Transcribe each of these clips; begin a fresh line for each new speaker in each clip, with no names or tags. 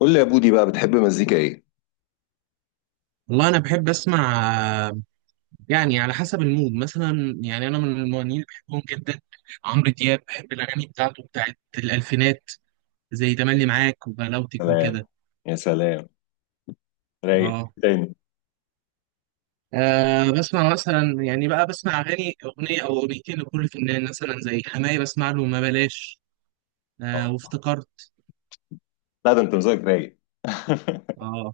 قول لي يا بودي بقى بتحب مزيكا ايه؟
والله انا بحب اسمع، آه، يعني على حسب المود. مثلا يعني انا من المغنيين اللي بحبهم جدا عمرو دياب. بحب الاغاني بتاعته، بتاعت الالفينات زي تملي معاك وبلاوتك
سلام.
وكده.
يا سلام. رايق
اه
تاني.
بسمع مثلا، يعني بقى بسمع اغاني، اغنيه او اغنيتين لكل فنان، مثلا زي حماية بسمع له ما بلاش. آه
اه،
وافتكرت.
لا ده انت مزاجك رايق.
اه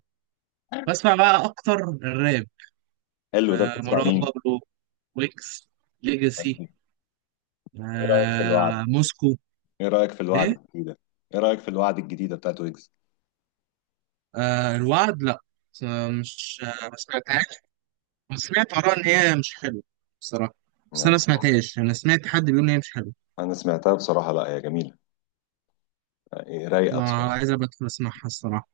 بسمع بقى اكتر الراب.
حلو ده، بتسمع
مروان
مين؟
بابلو، ويكس، ليجاسي،
ايه رايك في الوعد؟
موسكو.
ايه رايك في الوعد
إيه؟
الجديده؟ ايه رايك في الوعد الجديده بتاعت ويجز؟
آه الوعد، لا. بس- مش، ما سمعتهاش، بس سمعت آراء إن هي مش حلوة بصراحة. بس أنا ما
نعم.
سمعتهاش، أنا سمعت حد بيقول إن هي مش حلوة.
انا سمعتها بصراحه، لا هي جميله. إيه، رايقه
أنا
بصراحه.
عايز أبقى أدخل أسمعها الصراحة.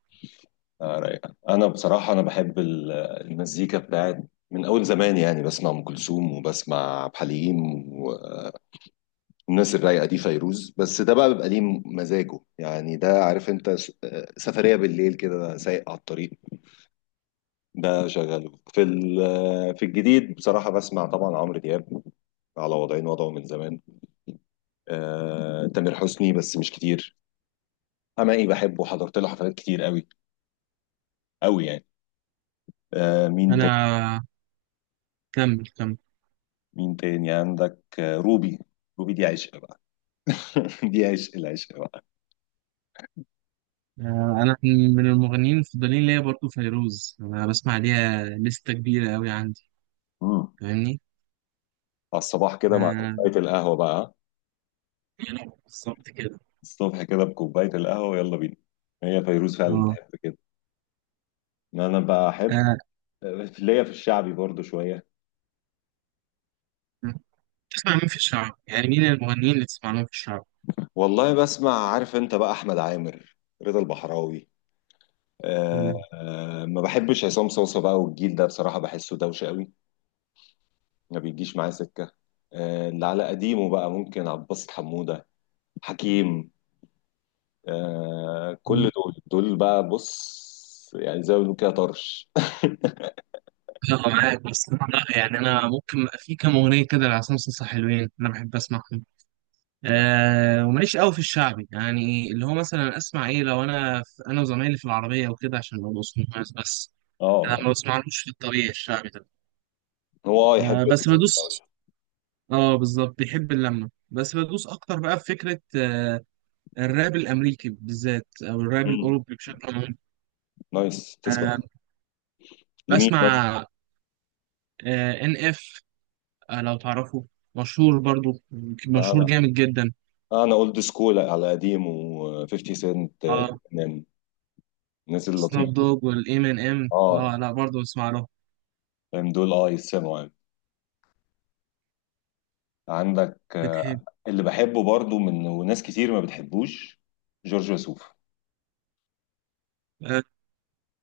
آه رايقه، انا بصراحه انا بحب ال- المزيكا بتاعت من اول زمان، يعني بسمع ام كلثوم وبسمع عبد الحليم، الناس الرايقه دي، فيروز. بس ده بقى بيبقى ليه مزاجه، يعني ده عارف انت سفريه بالليل كده سايق على الطريق. ده شغاله في في الجديد بصراحه بسمع طبعا عمرو دياب، على وضعين وضعه من زمان. آه، تامر حسني بس مش كتير. حماقي بحبه، حضرت له حفلات كتير قوي، قوي يعني. آه، مين تاني،
أنا، كمل كمل.
مين تاني عندك؟ آه، روبي، روبي دي عشق بقى. دي عشق العشق بقى.
آه، أنا من المغنيين المفضلين ليا برضه فيروز. أنا بسمع ليها لستة كبيرة أوي عندي.
مم.
فاهمني؟
على الصباح كده مع
آه،
كوبايه القهوه بقى،
يعني بالظبط كده.
الصبح كده بكوباية القهوة يلا بينا، هي فيروز فعلا
آه،
تحب كده. ما انا بحب
آه،
ليا في الشعبي برضو شوية.
تسمع مين في الشعب؟ يعني مين المغنيين اللي تسمع لهم في الشعب؟
والله بسمع عارف انت بقى احمد عامر، رضا البحراوي. أه أه، ما بحبش عصام صوصة بقى والجيل ده بصراحة بحسه دوشة قوي، ما بيجيش معايا سكة. أه، اللي على قديمه بقى ممكن عبد الباسط حمودة، حكيم. أه كل
مم.
دول، دول بقى بص، يعني زي ما بنقول كده طرش.
يلا معاك، بس أنا لا، يعني انا ممكن في كام اغنيه كده لعصام صاصا حلوين انا بحب اسمعهم. آه، وماليش قوي في الشعبي، يعني اللي هو مثلا اسمع ايه لو انا في، انا وزمايلي في العربيه وكده، عشان ما بوصلهمش بس.
اه
انا ما
ما-
بسمعلوش في الطبيعي، الشعبي ده.
هو اه يحب
آه بس
الدوشة.
بدوس. اه بالظبط، بيحب اللمه بس بدوس اكتر بقى في فكره. الراب الامريكي بالذات، او الراب
مم.
الاوروبي بشكل عام.
نايس،
آه
تسمع لمين مثلا؟
بسمع، ان اف، لو تعرفه. مشهور برضو، مشهور
انا،
جامد جدا.
انا اولد سكول على قديم، و50
اه،
سنت، من الناس
سناب
اللطيفه.
دوج، والام ان ام.
اه
اه لا، برضه بسمع له.
فاهم، دول اه يسمعوا يعني. عندك آه،
بتحب.
اللي بحبه برضو من وناس كتير ما بتحبوش، جورج وسوف.
آه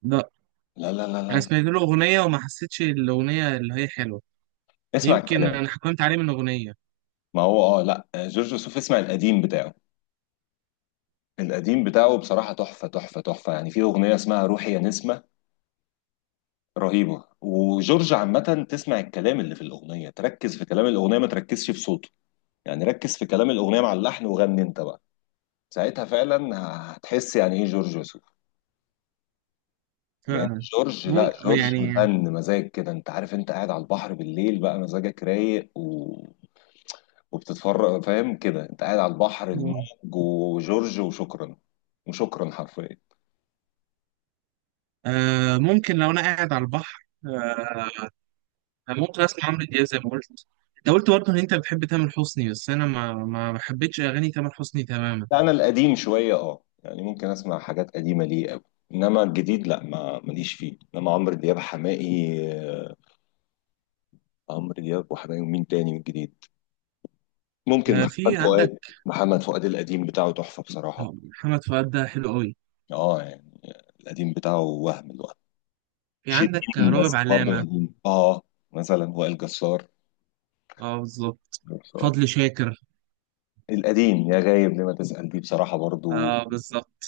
لا،
لا لا لا لا
انا
لا.
سمعت له اغنيه وما حسيتش الاغنيه اللي هي حلوه.
اسمع
يمكن
الكلام.
انا حكمت عليه من اغنيه.
ما هو اه لا آه، جورج وسوف اسمع القديم بتاعه، القديم بتاعه بصراحة تحفة تحفة تحفة يعني. في أغنية اسمها روحي يا نسمة، رهيبة. وجورج عامة تسمع الكلام اللي في الأغنية، تركز في كلام الأغنية ما تركزش في صوته، يعني ركز في كلام الاغنيه مع اللحن وغني انت بقى، ساعتها فعلا هتحس يعني ايه جورج وسوف. لان
فعلا،
جورج، لا
ممكن
جورج
يعني.
فن مزاج كده، انت عارف انت قاعد على البحر بالليل بقى مزاجك رايق وبتتفرج، فاهم كده انت قاعد على البحر، الموج، وجورج، وشكرا. وشكرا حرفيا.
آه ممكن، لو انا قاعد على البحر آه، ممكن اسمع عمرو دياب زي ما قلت. انت قلت برضه ان انت بتحب تامر حسني، بس انا ما حبيتش اغاني تامر حسني تماما.
لا، انا القديم شويه اه يعني ممكن اسمع حاجات قديمه ليه قوي، انما الجديد لا ما ماليش فيه. انما عمرو دياب حماقي، آه، عمرو دياب وحماقي. ومين تاني من الجديد؟ ممكن
آه، في
محمد
عندك
فؤاد. محمد فؤاد القديم بتاعه تحفة بصراحة،
محمد فؤاد ده حلو قوي.
اه يعني. القديم بتاعه، وهم الوهم.
في عندك
شيرين
راغب
بس برضه
علامه.
القديم، اه. مثلا وائل جسار،
اه بالظبط.
جسار.
فضل شاكر.
القديم يا غايب لما تسأل دي بصراحة برضه.
اه بالظبط،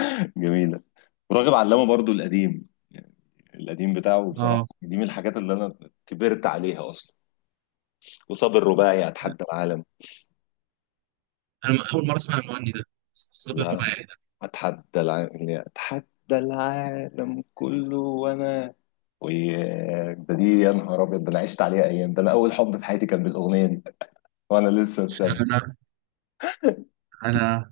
جميلة. وراغب علامة برضه القديم يعني، القديم بتاعه بصراحة
اه.
دي من الحاجات اللي أنا كبرت عليها أصلا. وصاب الرباعي، أتحدى العالم.
انا اول مره اسمع المغني ده، صابر
لا،
رباعي ده.
أتحدى العالم، أتحدى العالم كله وأنا. وده دي يا نهار ابيض، ده انا عشت عليها ايام، ده انا اول حب في حياتي كان بالاغنيه دي، وانا لسه في سنه.
انا انا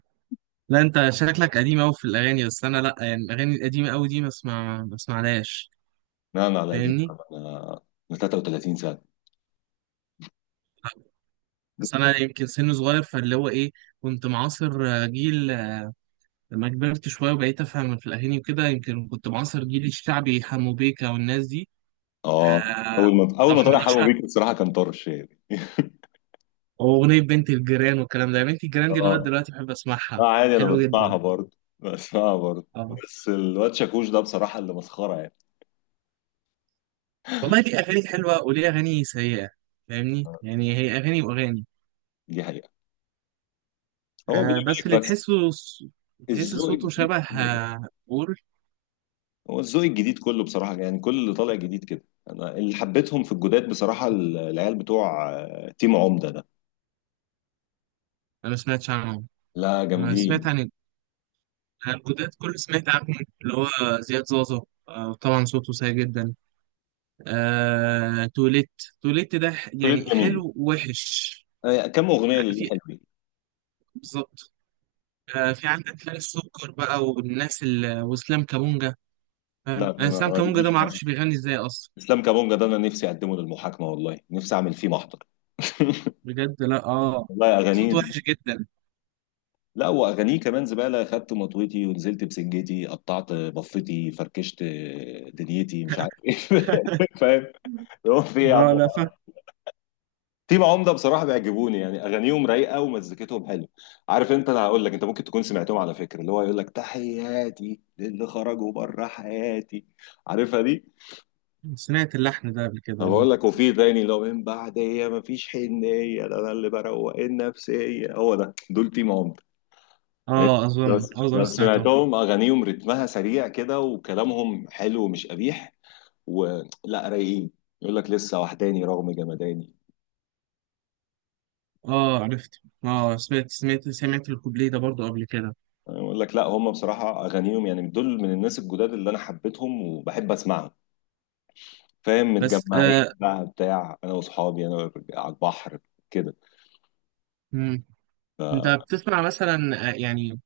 لا. انت شكلك قديم قوي في الاغاني، بس انا لا، يعني الاغاني القديمه قوي دي ما اسمعلهاش.
لا انا على دي
فاهمني.
انا، من 33 سنه.
بس انا يمكن سن صغير، فاللي هو ايه، كنت معاصر جيل، لما كبرت شويه وبقيت افهم في الاغاني وكده، يمكن كنت معاصر جيل الشعبي حمو بيكا والناس دي.
اه،
آه
اول ما طلع
طبعا،
حلوه
اشهر
بيك الصراحه كان طرش يعني.
اغنيه بنت الجيران والكلام ده، بنت الجيران دي لغايه
اه،
دلوقتي بحب
اه
اسمعها.
عادي انا
حلوه جدا،
بسمعها برضه، بسمعها برضه.
اه.
بس الواد شاكوش ده بصراحه اللي مسخره يعني،
والله ليه اغاني حلوه وليه اغاني سيئه. فاهمني، يعني هي اغاني واغاني.
دي حقيقه. هو
آه،
بيني
بس
وبينك
اللي
بس،
تحسه تحس
الذوق
صوته
الجديد
شبه،
كله كده.
بور.
هو الذوق الجديد كله بصراحه، يعني كل اللي طالع جديد كده. انا اللي حبيتهم في الجداد بصراحه العيال بتوع آه، تيم عمده.
انا ما سمعتش عنه.
لا
انا سمعت
جامدين،
عن الجداد كل، سمعت عنهم اللي هو زياد زازا. آه طبعا، صوته سيء جدا. آه توليت، توليت ده
كلهم
يعني
جميل.
حلو ووحش.
آه، كم اغنيه اللي
في،
حلوين.
بالظبط. آه، في عندك خالد سكر بقى، والناس واسلام كابونجا.
لا
فاهم،
ما
انا اسلام
ما
كابونجا ده
بيجيش
ما
مع
اعرفش بيغني ازاي اصلا.
اسلام كابونجا ده، انا نفسي اقدمه للمحاكمه، والله نفسي اعمل فيه محضر.
بجد، لا اه.
والله
صوت
اغانيه ز-
وحش جدا.
لا واغانيه كمان زباله، خدت مطويتي ونزلت بسجتي، قطعت بفتي فركشت دنيتي مش عارف ايه. فاهم، هو في إيه يا
اه
عم؟
لا فا،
تيم عمده بصراحه بيعجبوني، يعني اغانيهم رايقه ومزيكتهم حلوه. عارف انت، انا هقول لك، انت ممكن تكون سمعتهم على فكره، اللي هو يقول لك تحياتي للي خرجوا بره حياتي، عارفها دي؟
سمعت اللحن ده قبل كده،
انا
اه.
بقول لك، وفي تاني لو من بعد هي مفيش حنيه، ده انا اللي بروق النفسيه، هو ده، دول تيم عمر. انت
اه اظن،
لو، لو
سمعته.
سمعتهم اغانيهم رتمها سريع كده وكلامهم حلو ومش قبيح، ولا رايقين، يقول لك لسه وحداني رغم جمداني.
اه عرفت، اه، سمعت الكوبليه ده برضو قبل كده.
أنا بقول لك لا، هم بصراحه اغانيهم يعني دول من الناس الجداد اللي انا حبيتهم وبحب اسمعهم، فاهم؟
بس
متجمعين
آه.
بقى بتاع انا واصحابي انا على البحر كده.
مم. انت بتسمع مثلا، يعني،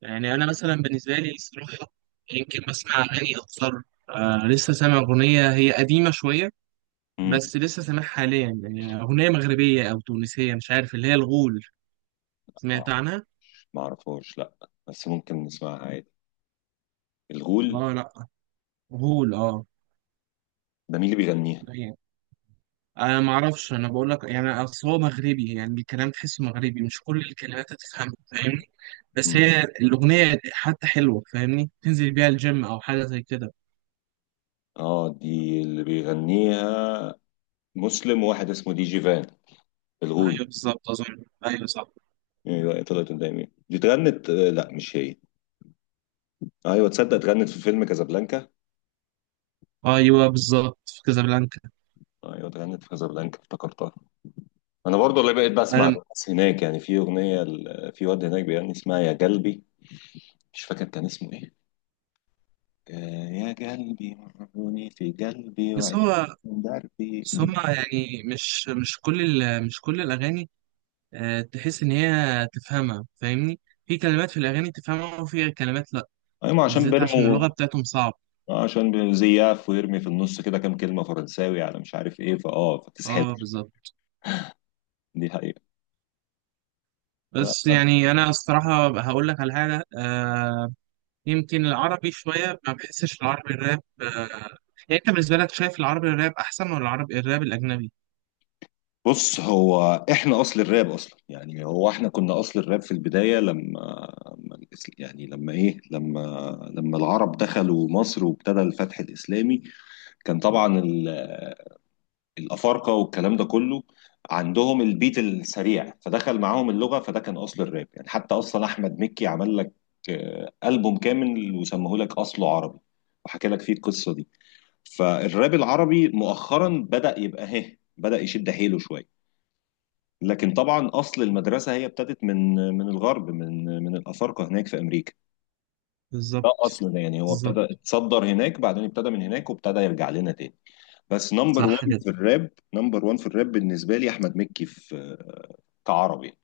يعني انا مثلا بالنسبه لي الصراحه، يمكن بسمع اغاني اكثر. آه، لسه سامع اغنيه هي قديمه شويه،
مم.
بس لسه سامعها حاليا، يعني اغنيه مغربيه او تونسيه مش عارف، اللي هي الغول. سمعت عنها؟
ما اعرفهاش لا، بس ممكن نسمعها عادي. الغول،
اه لا، غول اه.
ده مين اللي بيغنيها؟
انا ما اعرفش، انا بقول لك يعني اصل هو مغربي، يعني الكلام تحسه مغربي، مش كل الكلمات هتفهمها، فاهمني. بس
مم.
هي الاغنيه حتى حلوه، فاهمني، تنزل بيها الجيم او حاجه زي كده.
اه دي اللي بيغنيها مسلم وواحد اسمه دي جي فان، الغول.
ايوه بالظبط، اظن ايوه صح.
ايوه طلعت قدامي، دي اتغنت آه، لا مش هي. ايوه تصدق اتغنت في فيلم كازابلانكا،
ايوه بالظبط، في كازابلانكا.
ايوه اتغنت في كازابلانكا، افتكرتها. انا برضو اللي بقيت بسمع
انا
الناس هناك، يعني في اغنيه في واد هناك بيغني اسمها يا قلبي، مش فاكر كان اسمه ايه، آه، يا قلبي مرهوني في قلبي
بس
وعيش
هو
من دربي
بس
دي.
هما يعني مش كل مش كل الاغاني، تحس ان هي تفهمها، فاهمني. في كلمات في الاغاني تفهمها، وفي كلمات لا.
ايوه ما عشان
بالذات عشان
بيرمو
اللغه بتاعتهم صعبه.
آه، عشان زياف ويرمي في النص كده كام كلمة فرنساوي على مش عارف ايه فاه فتسحب،
اه بالظبط.
دي حقيقة. لا.
بس يعني انا الصراحه هقول لك على حاجه، آه، يمكن العربي شويه ما بحسش، العربي الراب آه. يعني انت بالنسبه لك شايف العربي الراب احسن ولا العربي الراب الاجنبي؟
بص هو، احنا اصل الراب اصلا، يعني هو احنا كنا اصل الراب في البداية لما، لما الإس- يعني لما ايه لما لما العرب دخلوا مصر وابتدى الفتح الاسلامي، كان طبعا الافارقه والكلام ده كله عندهم البيت السريع، فدخل معاهم اللغه، فده كان اصل الراب يعني. حتى اصلا احمد مكي عمل لك آه، البوم كامل وسموه لك اصله عربي، وحكى لك فيه القصه دي. فالراب العربي مؤخرا بدا يبقى، هه، بدا يشد حيله شويه، لكن طبعا اصل المدرسه هي ابتدت من الغرب، من الافارقه هناك في امريكا. ده
بالظبط.
اصلنا يعني، هو ابتدى
بالظبط.
اتصدر هناك، بعدين ابتدى من هناك وابتدى يرجع لنا تاني. بس نمبر
صح
1
كده.
في الراب، نمبر 1 في الراب بالنسبه لي احمد مكي، في كعربي.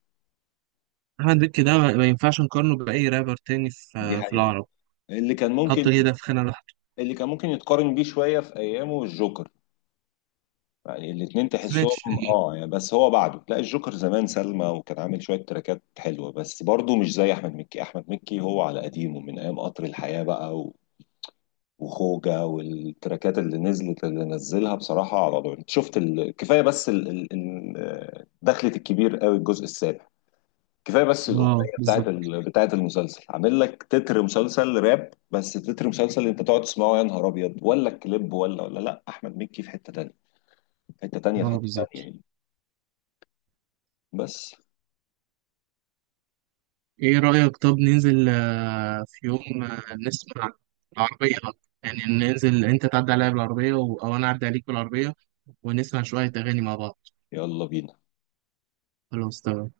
احمد مكي ده ما ينفعش نقارنه باي رابر تاني
دي
في
حقيقه.
العرب.
اللي كان ممكن،
حط كده في خانه لوحده.
اللي كان ممكن يتقارن بيه شويه في ايامه الجوكر، يعني الاثنين
ما
تحسهم
سمعتش ليه.
اه يعني. بس هو بعده لا، الجوكر زمان سلمى وكان عامل شويه تراكات حلوه، بس برضه مش زي احمد مكي. احمد مكي هو على قديمه من ايام قطر الحياه بقى وخوجة، والتراكات اللي نزلت، اللي نزلها بصراحة على ضوء، انت شفت كفاية بس دخلة الكبير قوي الجزء السابع، كفايه بس
اه
الاغنيه بتاعت
بالظبط.
بتاعت المسلسل، عامل لك تتر مسلسل راب، بس تتر مسلسل انت تقعد تسمعه يا نهار ابيض، ولا الكليب، ولا لا احمد مكي في حته تانيه، في حته تانيه، في
اه
حته تانيه
بالظبط.
يعني. بس
ايه رأيك، طب ننزل في يوم، نسمع العربية بقى. يعني ننزل انت تعدي عليا بالعربية او انا اعدي عليك بالعربية، ونسمع شوية اغاني مع بعض.
يلا بينا.
خلاص، تمام.